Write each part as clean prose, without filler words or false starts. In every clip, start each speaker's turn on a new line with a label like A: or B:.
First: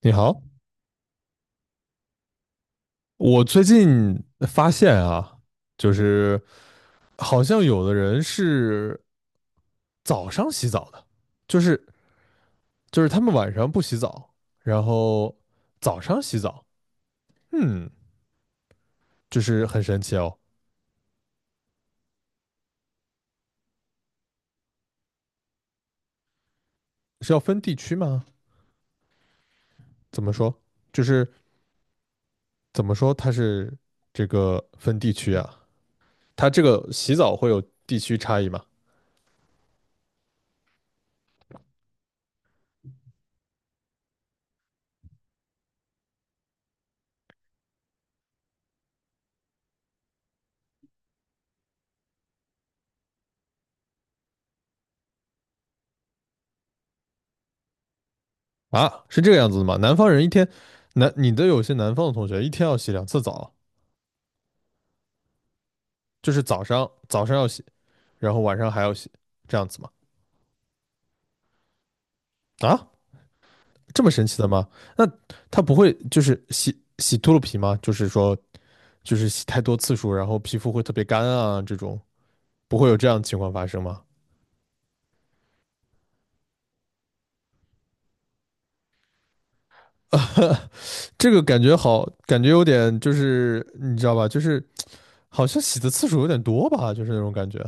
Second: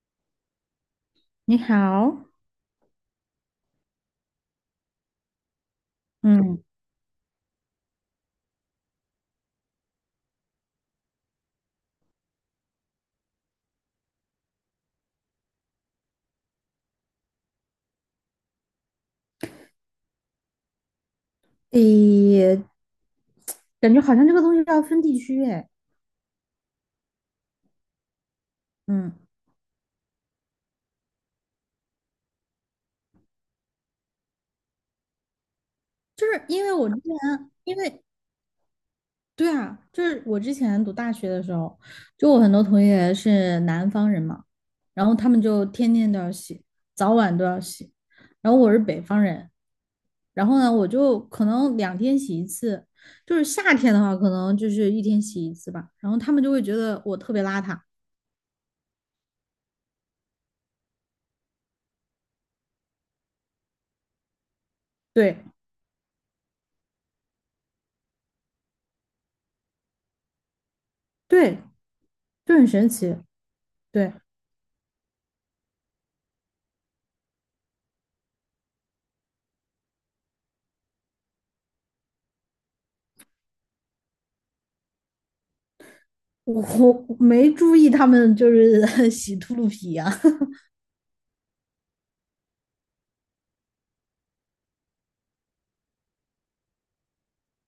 A: 你好，
B: 你好，
A: 我最近发现啊，就是
B: 嗯，
A: 好像有的人是早上洗澡的，就是就是他们晚上不洗澡，然后早上洗澡，嗯，就是很神奇哦。
B: 诶，感觉好像这个东西要分地区诶，
A: 是要分地区吗？
B: 嗯，
A: 怎么说？就是怎么说它是这个分地区啊？
B: 就是
A: 它这
B: 因为
A: 个
B: 我之
A: 洗
B: 前，
A: 澡会有
B: 因
A: 地
B: 为
A: 区差异吗？
B: 对啊，就是我之前读大学的时候，就我很多同学是南方人嘛，然后他们就天天都要洗，早晚都要洗，然后我是北方人，然后呢，我就可能两天洗一次，就是夏天的话，可能就是一天洗一次吧，然后他们就会觉得我特别邋遢，
A: 啊，是这个样子的吗？南方人一天，南你的有些南方的同学一天要洗两次澡。
B: 对
A: 就是早上要洗，然后晚上还要洗，这样子吗？
B: 对，就很神
A: 啊，
B: 奇，
A: 这么
B: 对。
A: 神奇的吗？那它不会就是洗洗秃噜皮吗？就是说就是洗太多次数，然后皮肤会特别干啊，这种不会有这样的情况发生吗？
B: 我我没注意他们就是 洗秃噜皮啊，
A: 这个感觉好，感觉有点就是你知道吧，就是好像洗的次数有点多吧，就是那种感觉。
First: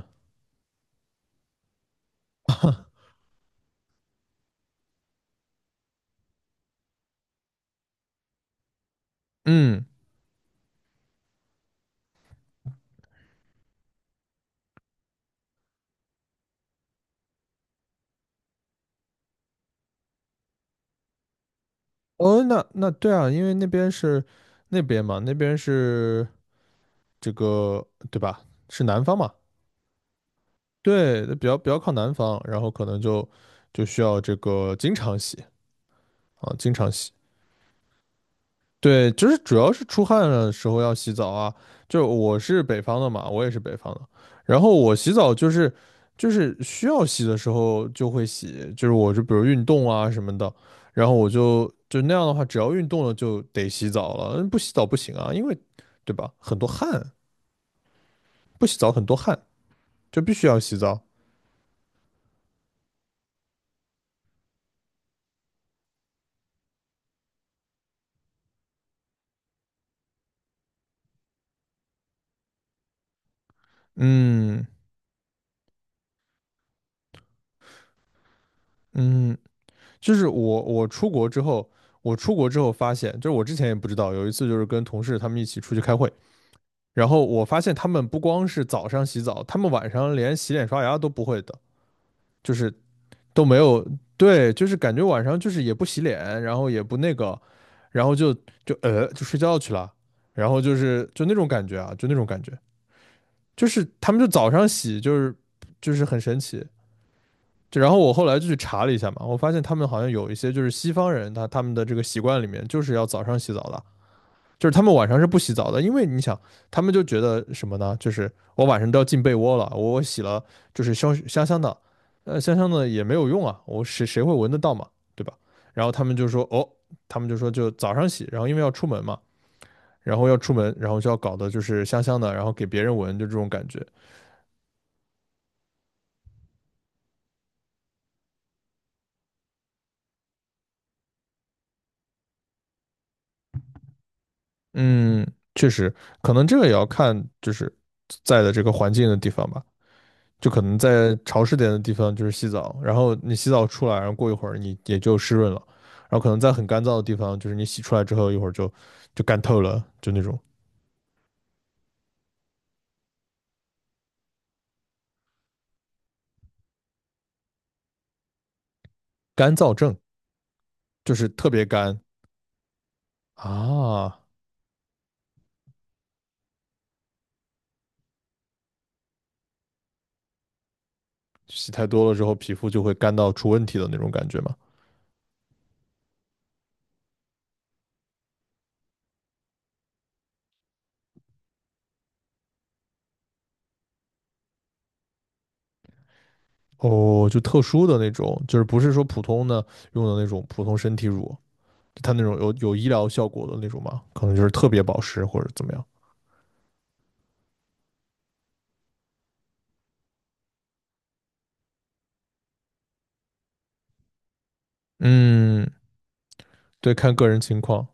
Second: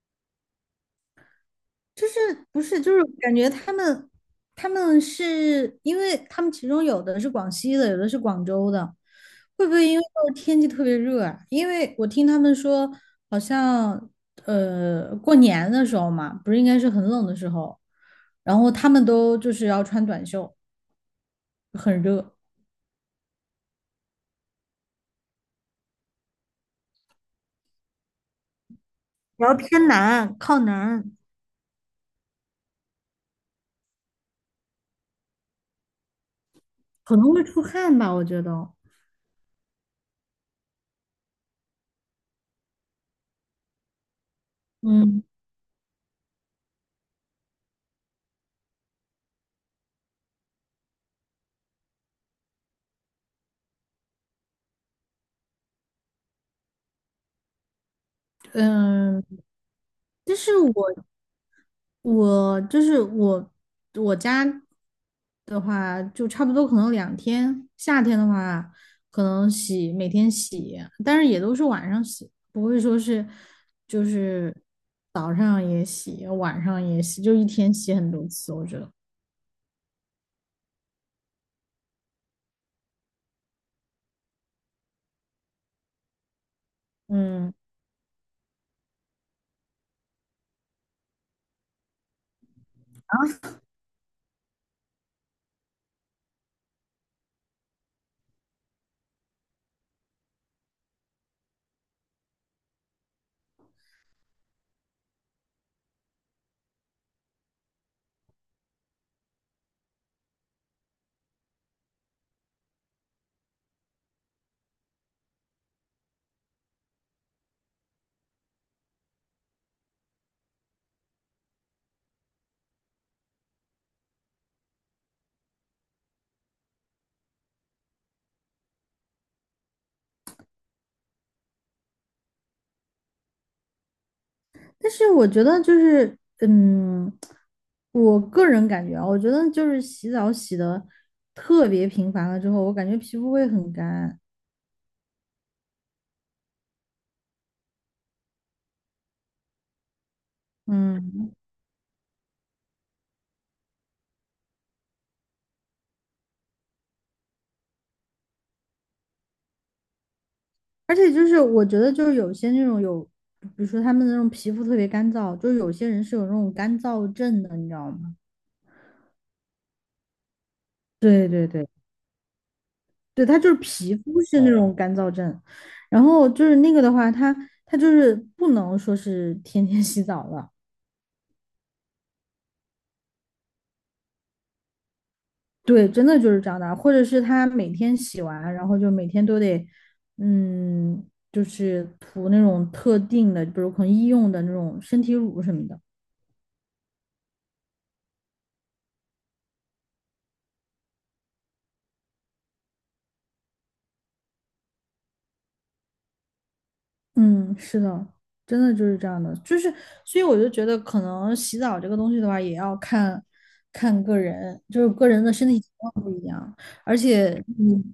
B: 就是不是就是感觉他们是因为他们其中有的是广西的，有的是广州的，会不
A: 嗯，
B: 会因为就是天气特别热啊？因为我听他们说，好像过年的时候嘛，不是应该是很冷的时候，然后他们都就是要穿短袖，很热，
A: 哦，那对啊，因为那边是那边嘛，那边是这个对吧？是南方嘛，
B: 然后偏南靠南，
A: 对，比较靠南方，然后可能就需要这个经常洗啊，经常洗。
B: 可能会出汗吧，我觉得。
A: 对，就是主要是出汗的时候要洗澡啊。就我是北方的嘛，我也是北方的，然后我洗
B: 嗯
A: 澡就是就是需要洗的时候就会洗，就是我就比如运动啊什么的，然后我就那样的话，只要运动了就得洗澡了，不洗澡不行啊，因为对吧，很多汗，不洗澡很多
B: 嗯，
A: 汗，就必
B: 就
A: 须
B: 是
A: 要洗
B: 我，
A: 澡。
B: 我就是我，我家的话就差不多，可能两天。夏天的话，可能每天洗，但是也都是晚上洗，不会说是就是
A: 嗯
B: 早上也洗，晚上也洗，就一天洗很多次。我觉得，
A: 嗯,就是我出国之后，我出国之后发现，就是我之前也不知道，有一次就是跟同事他们一起出去开会，然后我
B: 嗯，
A: 发现他们不光是早上洗澡，他们晚上连洗脸刷牙都不会的，就是都没有，对，就是感觉晚上就是也不洗脸，然后也不那个，然后就睡觉去了，然后就是就那种感觉啊，就那种感觉，就是他们就早上洗，就是就是很神奇，就然后我后来就去查了一下嘛，我发现他们好像有一些就是西方人，他们的这个习惯里面就是要早上洗澡的，就是他们晚上是不洗澡的，因为你想，他们就觉得什么呢？就是我晚上都要进被窝了，我洗了就是香香的，香香的也没有用啊，谁会闻得到嘛，对吧？然后他们就说，哦，他们就说就早上洗，然后因为要出门嘛，然后要出门，然后就要搞的就是香香的，然后给别人闻，就这种感觉。
B: 但是我觉得就是，嗯，我个人感觉啊，我觉得就是洗澡洗的特别频繁了之后，我感觉皮肤会很干，
A: 嗯，确实，可能这个也要看就是在的这个环境的地方吧。就可能在
B: 嗯。
A: 潮湿点的地方就是洗澡，然后你洗澡出来，然后过一会儿你也就湿润了。然后可能在很干燥的地方，就是你洗出来之后一会儿就干透了，就那种
B: 而且就是我觉得就是有些那种有，比如说他们那种皮肤特别干燥，就是有些人是有那种干燥症的，你知道吗？
A: 干燥症，就是
B: 对对
A: 特别
B: 对
A: 干
B: 对，他就是皮
A: 啊，
B: 肤是那种干燥症，然后就是那个的话，他就是不能说是天天 洗澡了，
A: 洗太多了之后皮肤就会干到出问题的那种感觉嘛。
B: 对，真的就是这样的，或者是他每天洗完，然后就每天都得，嗯，就是涂那种特定的，比如可能医用的那种身体乳什么的。
A: 哦，就特殊的那种，就是不是说普通的用的那种普通身体乳，它那种有医疗效果的那种嘛，可能就是特别保湿或者怎么样。
B: 嗯，是的，真的就是这样的，就是，所以我就觉得，可能洗澡这个东西的话，也要看看个人，就是个人的身体
A: 嗯，
B: 情况不一样，
A: 对，
B: 而
A: 看个人
B: 且
A: 情
B: 你
A: 况。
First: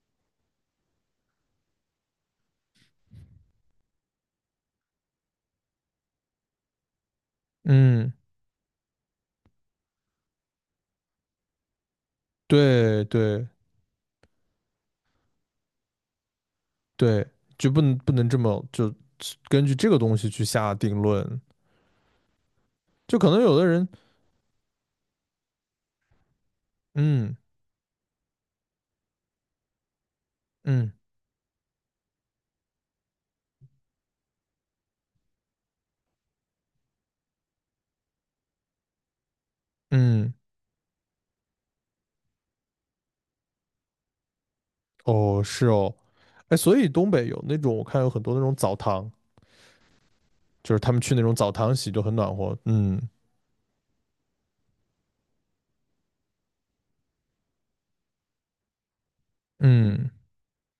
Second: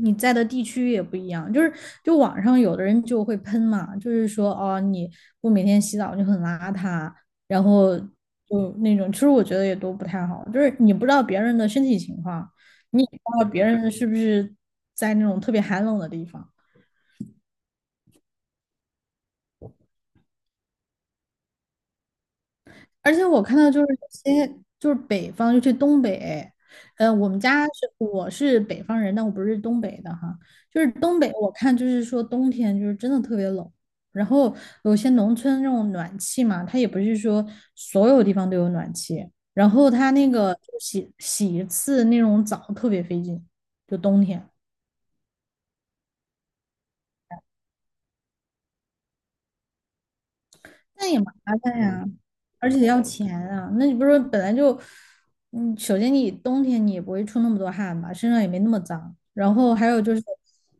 B: 你在的地区也不一样，就是就网上有的人就会喷嘛，就是说哦，你不每天洗澡就很邋遢，然后
A: 嗯，
B: 就那种，其实我觉得也都不太好，就是你不知道别人的身体情况，你
A: 对
B: 也不知
A: 对
B: 道别人是不是在那种特别寒冷的地方。
A: 对，就不能这么就根据这个东西去下定论。
B: 而
A: 就
B: 且
A: 可能
B: 我
A: 有
B: 看
A: 的
B: 到就是
A: 人，
B: 有些就是北方，尤其东北，呃，我
A: 嗯
B: 们家是我是北方人，但我不是东北的哈。就是
A: 嗯
B: 东北，我看就是说冬天就是真的特别冷，然后有些农村那种暖气嘛，它也不是说所有地方都有暖气，然后它那
A: 嗯，
B: 个就洗一次那种澡特别费劲，就冬天。
A: 哦是哦，哎，所以东北有那种我看有很多那种澡堂，就是他们
B: 那
A: 去
B: 也
A: 那
B: 麻
A: 种澡堂
B: 烦
A: 洗就
B: 呀，
A: 很暖和。
B: 而且
A: 嗯
B: 要钱啊。那你不是本来就，嗯，首先你冬天你也不会出那么多汗吧，身上也没那么脏。然后还有
A: 嗯,
B: 就是，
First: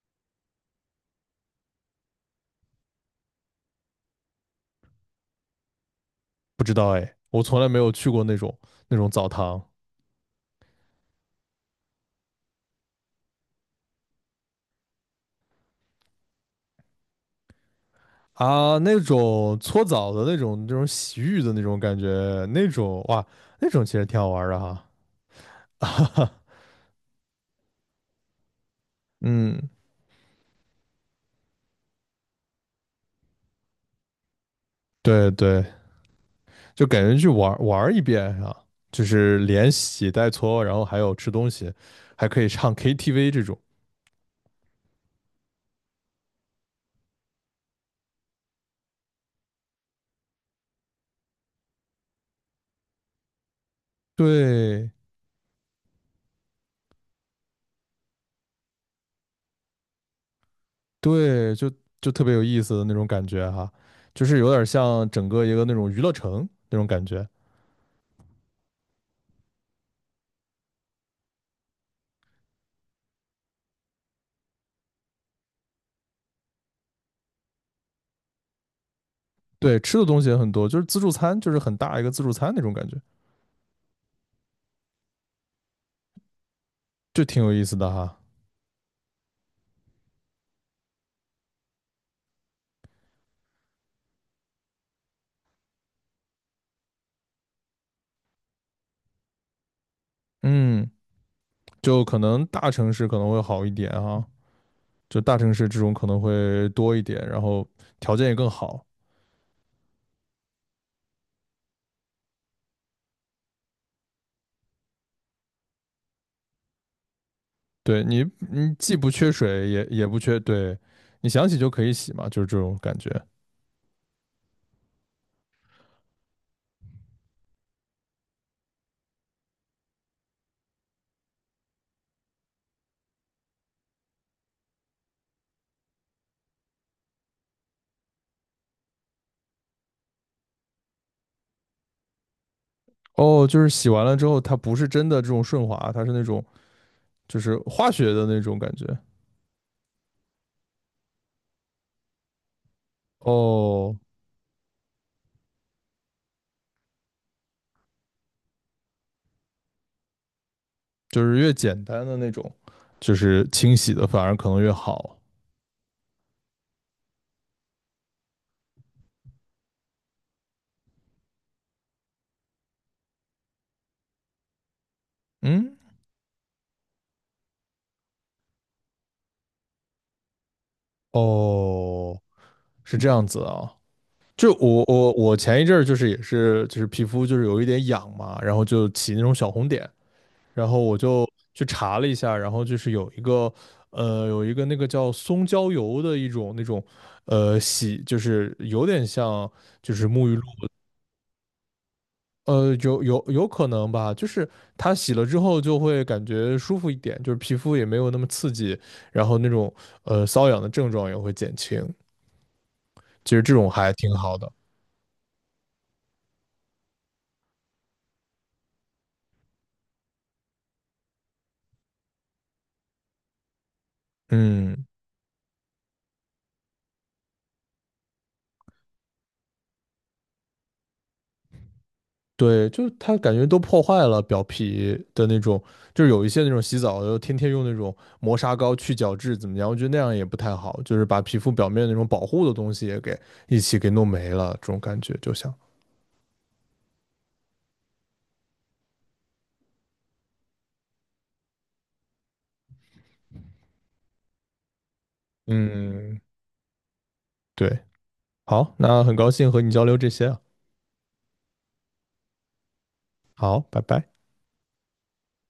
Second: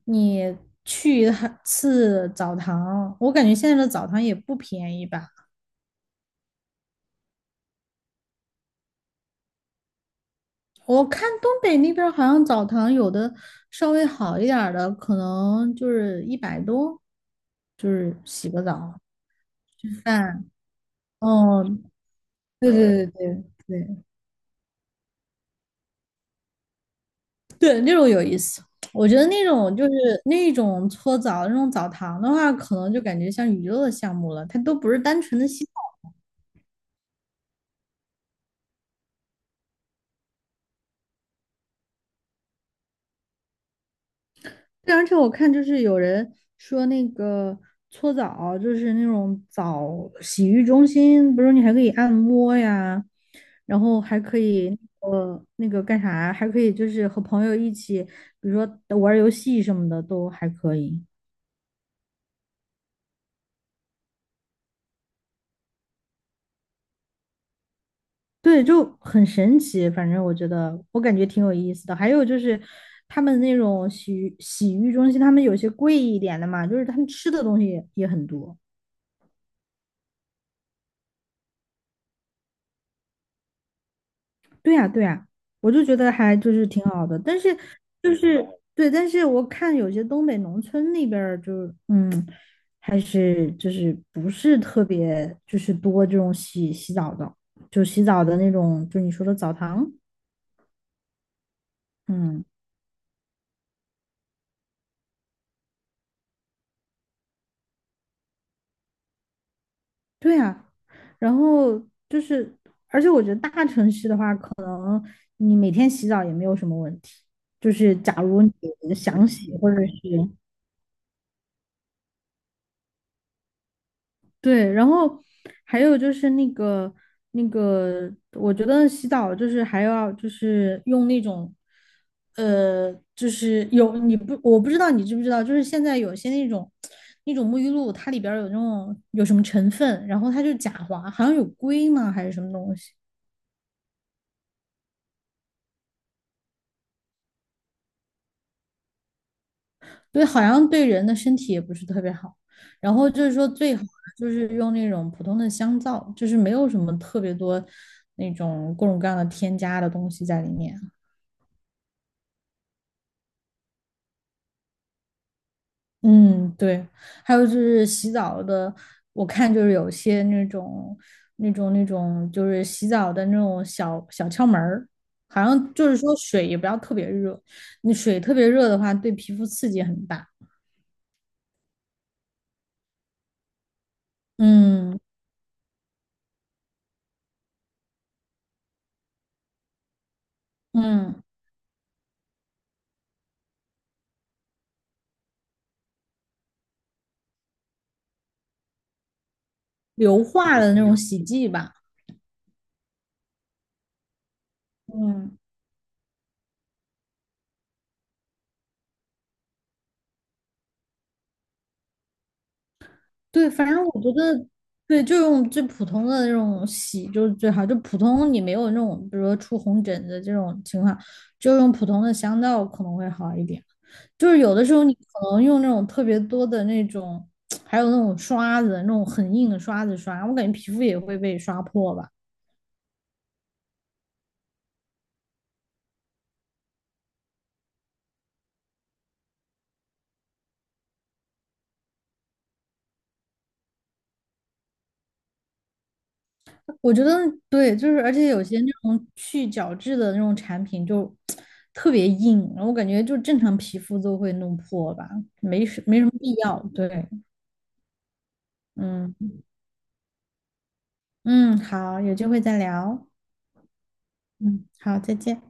B: 你去一趟次澡堂，我感觉现在的澡堂也不便宜吧。
A: 不知道哎，我从来没有去过那种澡堂。
B: 我看东北那边儿好像澡堂有的稍微好一点儿的，可能就是100多，就是洗个
A: 啊，那
B: 澡、
A: 种搓
B: 吃
A: 澡的那
B: 饭。
A: 种、那种洗浴的那
B: 哦，
A: 种感觉，那
B: 对
A: 种
B: 对
A: 哇，
B: 对
A: 那
B: 对
A: 种其
B: 对。
A: 实挺好玩儿的哈。
B: 对，那种有意思。我觉得那
A: 嗯，
B: 种就是那种搓澡、那种澡堂的话，可能就感觉像娱乐的项目了，它都不是单
A: 对
B: 纯的
A: 对，
B: 洗澡。
A: 就感觉去玩玩儿一遍啊，就是连洗带搓，然后还有吃东西，还可以唱 KTV 这种。
B: 对，而且我看就是有人说那个搓澡，就是那种洗浴中心，不是你还可以按摩呀，然后还可以
A: 对
B: 那个干啥，还可以就是和朋友一起，比如说玩儿游戏什么的都还可以。
A: 对，就特别有意思的那种感觉哈，就是有点像整个一个那种娱乐城那种感觉。
B: 对，就很神奇。反正我觉得，我感觉挺有意思的。还有就是，他们那种洗浴中心，他们有些贵一点的嘛，就是他们吃的东西也很多。
A: 对，吃的东西也很多，就是自助餐，就是很大一个自助餐那种感觉，
B: 对呀，对呀，我就觉得还就是挺好的。
A: 就
B: 但
A: 挺有
B: 是
A: 意思的
B: 就
A: 哈。
B: 是对，但是我看有些东北农村那边儿就是嗯，还是就是不是特别就是多这种洗洗澡的，就洗澡的那种，就你说的澡堂，
A: 嗯。就可
B: 嗯。
A: 能大城市可能会好一点啊，就大城市这种可能会多一点，然后条件也更好。
B: 对啊，然后就是，而且我觉得大城市的话，可能你每天洗澡也没有什么问题。就是
A: 对
B: 假
A: 你，
B: 如
A: 你
B: 你
A: 既不
B: 想
A: 缺
B: 洗，
A: 水，
B: 或者
A: 也
B: 是
A: 也不缺，对你想洗就可以洗嘛，就是这种感觉。
B: 对，然后还有就是那个，我觉得洗澡就是还要就是用那种，就是有你不我不知道你知不知道，就是现在有些那种沐浴露，它里边儿有那种有什么成分，然后它就假滑，好像有硅吗还是什么东西。
A: 哦，就是洗完了之后，它不是真的这种顺滑，它是那种就是化学的那种感觉。
B: 对，好像对人的身体也不是特别好。然后就是说，最好的
A: 哦，
B: 就是用那种普通的香皂，就是没有什么特别多那种各种各样的添加的东西在里面。
A: 就是越简单的那种，就是清洗的反而可能越好。
B: 嗯，对。还有就是洗澡的，我看就是有些那种，就是洗澡的那种小小窍门儿，好像
A: 嗯，
B: 就是说水也不要特别热，你水特别热的话，对皮肤刺激很大。
A: 哦，是这样子啊。就我
B: 嗯
A: 我我前一阵儿就是也是就是皮肤就是有一点痒嘛，然后就起那种小红点，然后我
B: 嗯，
A: 就去查了一下，然后就是有一个那个叫松焦油的一种那种呃洗，就是有点像就是
B: 硫
A: 沐浴露，
B: 化的那种洗剂吧。
A: 呃有可能吧，就是它洗了之
B: 嗯。
A: 后就会感觉舒服一点，就是皮肤也没有那么刺激，然后那种呃瘙痒的症状也会减轻，其实
B: 对，
A: 这
B: 反
A: 种
B: 正
A: 还
B: 我觉
A: 挺好
B: 得，
A: 的，
B: 对，就用最普通的那种洗就是最好。就普通你没有那种，比如说出红疹子这种情况，就用普通的香皂可能会好一点。就是有的时候
A: 嗯。
B: 你可能用那种特别多的那种，还有那种刷子，那种很硬的刷子刷，我感觉皮肤也会被刷破吧。
A: 对，就是它感觉都破坏了表皮的那种，就是有一些那种洗澡的，天天用那种磨砂膏去角质怎么样？我觉得那样也不太好，就是把皮肤表面那种保护的东西也给一起给弄没了，这种感觉就像，
B: 我觉得对，就是而且有些那种去角质的那种产品就 特别硬，然后我感觉就正常皮肤都会弄破吧，没什么
A: 嗯，
B: 必要。对，
A: 对，好，那很高
B: 嗯。
A: 兴和你交流这些啊，
B: 嗯，好，有机会再聊。
A: 好，拜拜。
B: 嗯，好，再见。